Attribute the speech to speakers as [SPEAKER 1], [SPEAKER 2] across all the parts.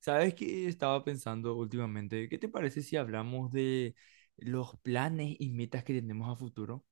[SPEAKER 1] ¿Sabes qué estaba pensando últimamente? ¿Qué te parece si hablamos de los planes y metas que tenemos a futuro?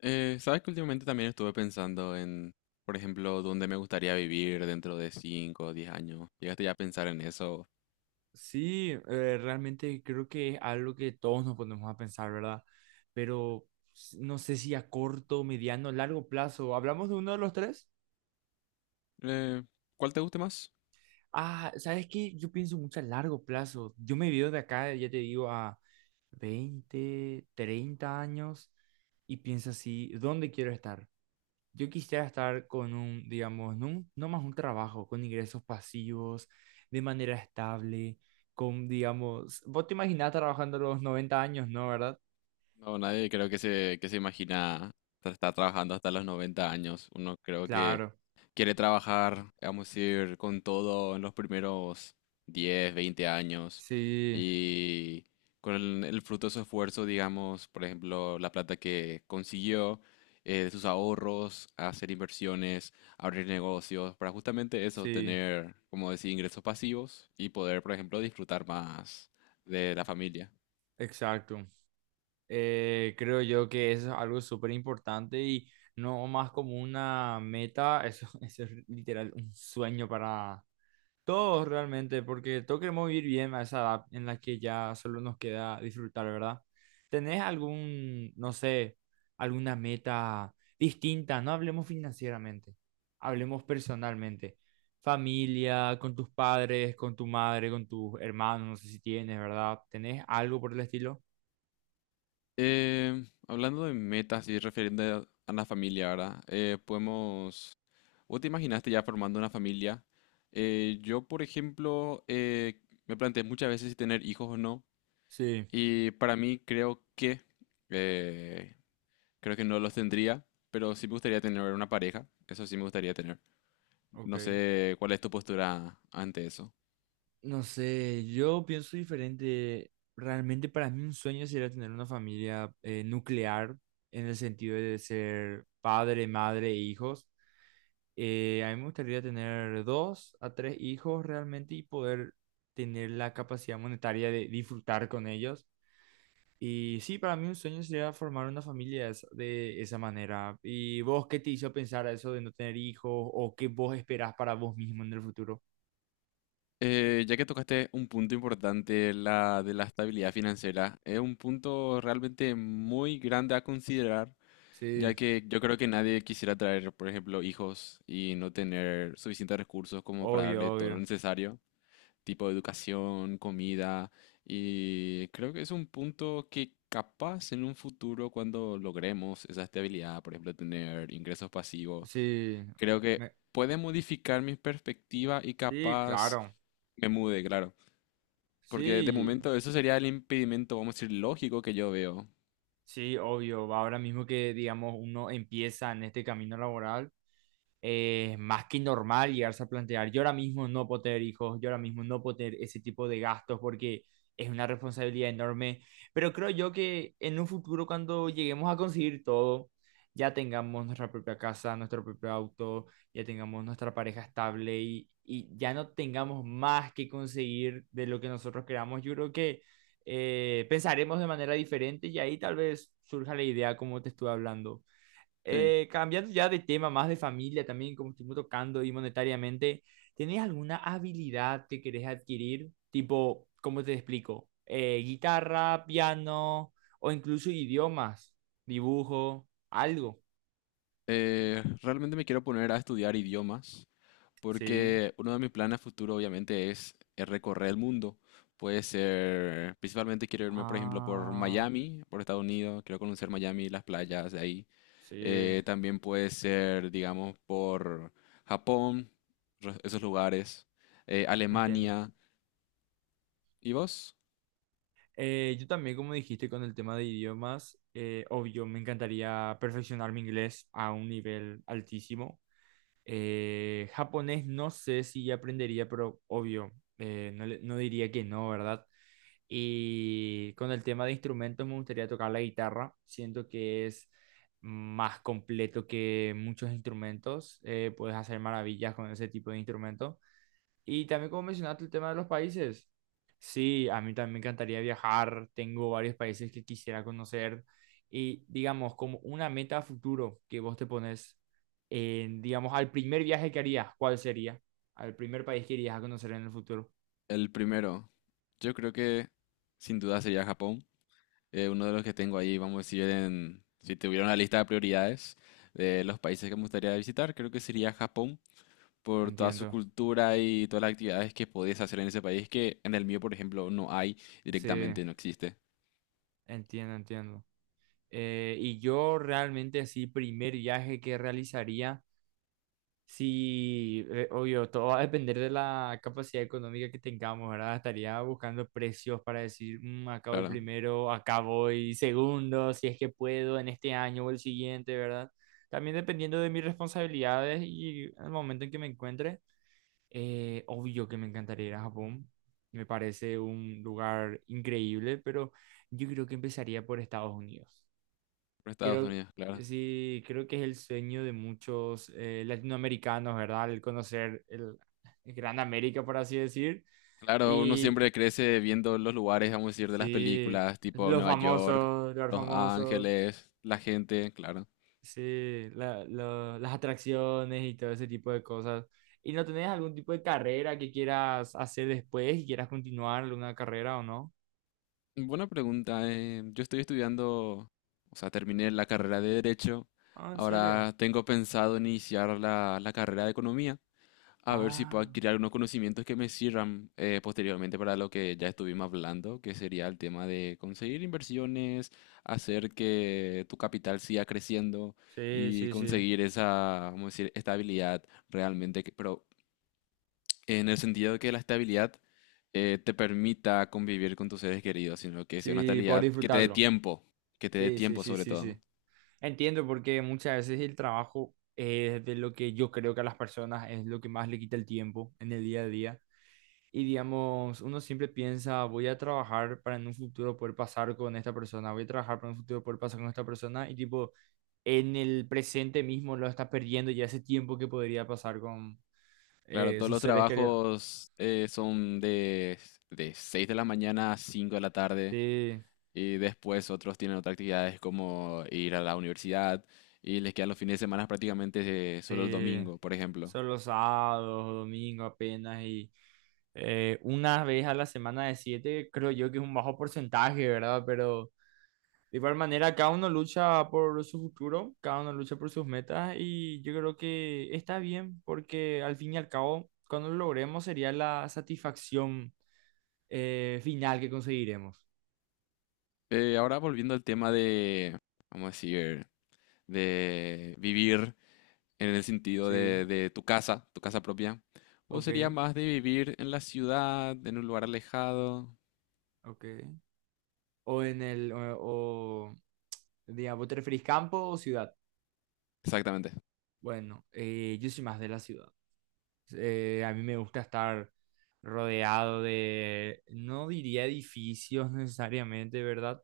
[SPEAKER 2] Sabes que últimamente también estuve pensando en, por ejemplo, dónde me gustaría vivir dentro de 5 o 10 años. ¿Llegaste ya a pensar en eso?
[SPEAKER 1] Sí, realmente creo que es algo que todos nos ponemos a pensar, ¿verdad? Pero no sé si a corto, mediano, largo plazo. ¿Hablamos de uno de los tres?
[SPEAKER 2] Eh, ¿Cuál te guste más?
[SPEAKER 1] Ah, ¿sabes qué? Yo pienso mucho a largo plazo. Yo me veo de acá, ya te digo, a 20, 30 años y pienso así, ¿dónde quiero estar? Yo quisiera estar con un, digamos, no, no más un trabajo, con ingresos pasivos, de manera estable, con, digamos, vos te imaginás trabajando a los 90 años, ¿no? ¿Verdad?
[SPEAKER 2] No, nadie creo que que se imagina estar trabajando hasta los 90 años. Uno creo que
[SPEAKER 1] Claro,
[SPEAKER 2] quiere trabajar, vamos a decir, con todo en los primeros 10 20 años
[SPEAKER 1] sí,
[SPEAKER 2] y con el fruto de su esfuerzo, digamos, por ejemplo, la plata que consiguió, de sus ahorros, hacer inversiones, abrir negocios, para justamente eso,
[SPEAKER 1] sí,
[SPEAKER 2] tener, como decir, ingresos pasivos y poder, por ejemplo, disfrutar más de la familia.
[SPEAKER 1] exacto. Creo yo que eso es algo súper importante y no más como una meta, eso, eso es literal un sueño para, todos realmente, porque todos queremos vivir bien a esa edad en la que ya solo nos queda disfrutar, ¿verdad? ¿Tenés algún, no sé, alguna meta distinta? No hablemos financieramente, hablemos personalmente. Familia, con tus padres, con tu madre, con tus hermanos, no sé si tienes, ¿verdad? ¿Tenés algo por el estilo?
[SPEAKER 2] Hablando de metas y refiriendo a la familia ahora, podemos ¿vos te imaginaste ya formando una familia? Yo, por ejemplo, me planteé muchas veces si tener hijos o no.
[SPEAKER 1] Sí,
[SPEAKER 2] Y para mí eh, creo que no los tendría, pero sí me gustaría tener una pareja. Eso sí me gustaría tener.
[SPEAKER 1] ok.
[SPEAKER 2] No sé cuál es tu postura ante eso.
[SPEAKER 1] No sé, yo pienso diferente. Realmente para mí un sueño sería tener una familia nuclear en el sentido de ser padre, madre e hijos. A mí me gustaría tener 2 a 3 hijos realmente y poder tener la capacidad monetaria de disfrutar con ellos. Y sí, para mí un sueño sería formar una familia de esa manera. ¿Y vos qué te hizo pensar a eso de no tener hijos o qué vos esperás para vos mismo en el futuro?
[SPEAKER 2] Ya que tocaste un punto importante, la de la estabilidad financiera, es un punto realmente muy grande a considerar.
[SPEAKER 1] Sí,
[SPEAKER 2] Ya que yo creo que nadie quisiera traer, por ejemplo, hijos y no tener suficientes recursos como para
[SPEAKER 1] obvio,
[SPEAKER 2] darle todo lo
[SPEAKER 1] obvio.
[SPEAKER 2] necesario, tipo educación, comida, y creo que es un punto que capaz en un futuro cuando logremos esa estabilidad, por ejemplo, tener ingresos pasivos,
[SPEAKER 1] Sí,
[SPEAKER 2] creo que
[SPEAKER 1] me-
[SPEAKER 2] puede modificar mi perspectiva y
[SPEAKER 1] sí,
[SPEAKER 2] capaz
[SPEAKER 1] claro.
[SPEAKER 2] me mude, claro, porque de
[SPEAKER 1] Sí,
[SPEAKER 2] momento eso sería el impedimento, vamos a decir, lógico que yo veo.
[SPEAKER 1] sí, obvio. Ahora mismo que, digamos, uno empieza en este camino laboral, es más que normal llegarse a plantear, yo ahora mismo no puedo tener hijos, yo ahora mismo no puedo tener ese tipo de gastos porque es una responsabilidad enorme, pero creo yo que en un futuro cuando lleguemos a conseguir todo, ya tengamos nuestra propia casa, nuestro propio auto, ya tengamos nuestra pareja estable y ya no tengamos más que conseguir de lo que nosotros queramos, yo creo que pensaremos de manera diferente y ahí tal vez surja la idea como te estuve hablando.
[SPEAKER 2] Sí.
[SPEAKER 1] Cambiando ya de tema, más de familia también, como estuvimos tocando y monetariamente, ¿tenés alguna habilidad que querés adquirir? Tipo, ¿cómo te explico? Guitarra, piano o incluso idiomas, dibujo, algo.
[SPEAKER 2] Realmente me quiero poner a estudiar idiomas,
[SPEAKER 1] Sí,
[SPEAKER 2] porque uno de mis planes a futuro obviamente es recorrer el mundo. Puede ser, principalmente quiero irme, por ejemplo, por
[SPEAKER 1] ah,
[SPEAKER 2] Miami, por Estados Unidos, quiero conocer Miami, las playas de ahí.
[SPEAKER 1] sí,
[SPEAKER 2] También puede ser, digamos, por Japón, esos lugares,
[SPEAKER 1] entiendo.
[SPEAKER 2] Alemania. ¿Y vos?
[SPEAKER 1] Yo también, como dijiste con el tema de idiomas, obvio, me encantaría perfeccionar mi inglés a un nivel altísimo. Japonés no sé si ya aprendería, pero obvio, no, no diría que no, ¿verdad? Y con el tema de instrumentos me gustaría tocar la guitarra. Siento que es más completo que muchos instrumentos. Puedes hacer maravillas con ese tipo de instrumento. Y también como mencionaste el tema de los países, sí, a mí también me encantaría viajar, tengo varios países que quisiera conocer y digamos como una meta a futuro que vos te pones, en, digamos al primer viaje que harías, ¿cuál sería? Al primer país que irías a conocer en el futuro.
[SPEAKER 2] El primero. Yo creo que sin duda sería Japón. Uno de los que tengo ahí, vamos a decir, en, si tuviera una lista de prioridades de los países que me gustaría visitar, creo que sería Japón, por toda su
[SPEAKER 1] Entiendo,
[SPEAKER 2] cultura y todas las actividades que podías hacer en ese país que en el mío, por ejemplo, no hay
[SPEAKER 1] sí,
[SPEAKER 2] directamente, no existe.
[SPEAKER 1] entiendo, entiendo. Y yo realmente así, primer viaje que realizaría sí, obvio, todo va a depender de la capacidad económica que tengamos, ¿verdad? Estaría buscando precios para decir, "Mm, acá voy
[SPEAKER 2] Claro,
[SPEAKER 1] primero, acá voy segundo, si es que puedo en este año o el siguiente, ¿verdad? También dependiendo de mis responsabilidades y el momento en que me encuentre, obvio que me encantaría ir a Japón. Me parece un lugar increíble, pero yo creo que empezaría por Estados Unidos.
[SPEAKER 2] por Estados
[SPEAKER 1] Creo,
[SPEAKER 2] Unidos, claro.
[SPEAKER 1] sí, creo que es el sueño de muchos latinoamericanos, ¿verdad? El conocer el Gran América, por así decir.
[SPEAKER 2] Claro, uno
[SPEAKER 1] Y
[SPEAKER 2] siempre crece viendo los lugares, vamos a decir, de las
[SPEAKER 1] sí,
[SPEAKER 2] películas, tipo Nueva York,
[SPEAKER 1] los
[SPEAKER 2] Los
[SPEAKER 1] famosos,
[SPEAKER 2] Ángeles, la gente, claro.
[SPEAKER 1] sí, las atracciones y todo ese tipo de cosas. ¿Y no tenés algún tipo de carrera que quieras hacer después y quieras continuar una carrera o no?
[SPEAKER 2] Buena pregunta. Yo estoy estudiando, o sea, terminé la carrera de Derecho.
[SPEAKER 1] Ah, ¿en serio?
[SPEAKER 2] Ahora tengo pensado iniciar la carrera de Economía, a ver si puedo
[SPEAKER 1] Ah,
[SPEAKER 2] adquirir algunos conocimientos que me sirvan posteriormente para lo que ya estuvimos hablando, que sería el tema de conseguir inversiones, hacer que tu capital siga creciendo
[SPEAKER 1] sí,
[SPEAKER 2] y
[SPEAKER 1] sí, sí.
[SPEAKER 2] conseguir esa, vamos a decir, estabilidad realmente, pero en el sentido de que la estabilidad te permita convivir con tus seres queridos, sino que sea una
[SPEAKER 1] Sí, por
[SPEAKER 2] estabilidad que te dé
[SPEAKER 1] disfrutarlo.
[SPEAKER 2] tiempo, que te dé
[SPEAKER 1] Sí, sí,
[SPEAKER 2] tiempo
[SPEAKER 1] sí,
[SPEAKER 2] sobre
[SPEAKER 1] sí, sí.
[SPEAKER 2] todo.
[SPEAKER 1] Entiendo porque muchas veces el trabajo es de lo que yo creo que a las personas es lo que más le quita el tiempo en el día a día. Y digamos, uno siempre piensa, voy a trabajar para en un futuro poder pasar con esta persona, voy a trabajar para en un futuro poder pasar con esta persona y tipo, en el presente mismo lo está perdiendo ya ese tiempo que podría pasar con
[SPEAKER 2] Claro, todos
[SPEAKER 1] sus
[SPEAKER 2] los
[SPEAKER 1] seres queridos.
[SPEAKER 2] trabajos son de 6 de la mañana a 5 de la tarde.
[SPEAKER 1] Sí,
[SPEAKER 2] Y después otros tienen otras actividades como ir a la universidad y les quedan los fines de semana prácticamente solo el
[SPEAKER 1] sí,
[SPEAKER 2] domingo, por ejemplo.
[SPEAKER 1] son los sábados, domingos apenas y una vez a la semana de 7, creo yo que es un bajo porcentaje, ¿verdad? Pero de igual manera, cada uno lucha por su futuro, cada uno lucha por sus metas y yo creo que está bien porque al fin y al cabo, cuando lo logremos sería la satisfacción final que conseguiremos.
[SPEAKER 2] Ahora volviendo al tema de, vamos a decir, de vivir en el sentido
[SPEAKER 1] Sí,
[SPEAKER 2] de tu casa propia. ¿O sería
[SPEAKER 1] ok,
[SPEAKER 2] más de vivir en la ciudad, en un lugar alejado?
[SPEAKER 1] ok. O en el, o, digamos, ¿te referís campo o ciudad?
[SPEAKER 2] Exactamente.
[SPEAKER 1] Bueno, yo soy más de la ciudad. A mí me gusta estar rodeado de, no diría edificios necesariamente, ¿verdad?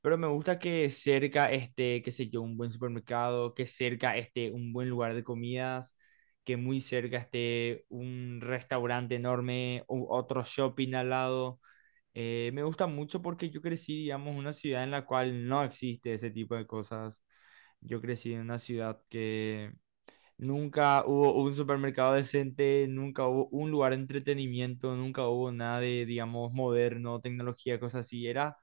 [SPEAKER 1] Pero me gusta que cerca esté, qué sé yo, un buen supermercado, que cerca esté un buen lugar de comidas, que muy cerca esté un restaurante enorme, otro shopping al lado. Me gusta mucho porque yo crecí, digamos, en una ciudad en la cual no existe ese tipo de cosas. Yo crecí en una ciudad que nunca hubo un supermercado decente, nunca hubo un lugar de entretenimiento, nunca hubo nada de, digamos, moderno, tecnología, cosas así. Era,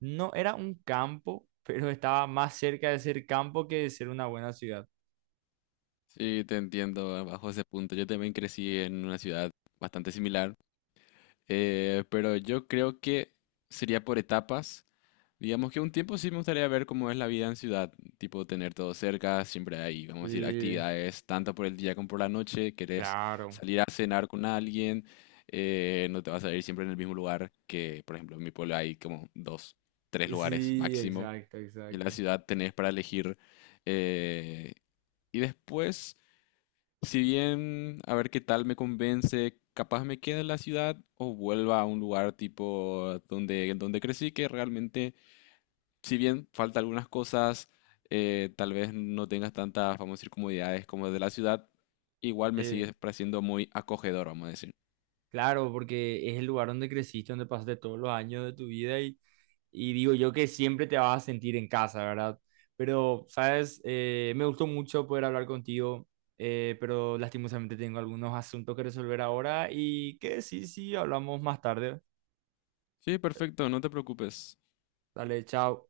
[SPEAKER 1] no, era un campo, pero estaba más cerca de ser campo que de ser una buena ciudad.
[SPEAKER 2] Sí, te entiendo bajo ese punto. Yo también crecí en una ciudad bastante similar. Pero yo creo que sería por etapas. Digamos que un tiempo sí me gustaría ver cómo es la vida en ciudad, tipo tener todo cerca, siempre hay, vamos a decir,
[SPEAKER 1] Y,
[SPEAKER 2] actividades tanto por el día como por la noche, querés
[SPEAKER 1] claro.
[SPEAKER 2] salir a cenar con alguien, no te vas a ir siempre en el mismo lugar, que por ejemplo en mi pueblo hay como dos, tres lugares
[SPEAKER 1] Sí,
[SPEAKER 2] máximo,
[SPEAKER 1] exacto,
[SPEAKER 2] y en la
[SPEAKER 1] exacto.
[SPEAKER 2] ciudad tenés para elegir. eh, y después, si bien, a ver qué tal me convence, capaz me quede en la ciudad o vuelva a un lugar tipo donde, crecí, que realmente, si bien falta algunas cosas, tal vez no tengas tantas, vamos a decir, comodidades como de la ciudad, igual me sigue
[SPEAKER 1] Sí.
[SPEAKER 2] pareciendo muy acogedor, vamos a decir.
[SPEAKER 1] Claro, porque es el lugar donde creciste, donde pasaste todos los años de tu vida y digo yo que siempre te vas a sentir en casa, ¿verdad? Pero, sabes, me gustó mucho poder hablar contigo, pero lastimosamente tengo algunos asuntos que resolver ahora y que sí, sí, hablamos más tarde.
[SPEAKER 2] Sí, perfecto, no te preocupes.
[SPEAKER 1] Dale, chao.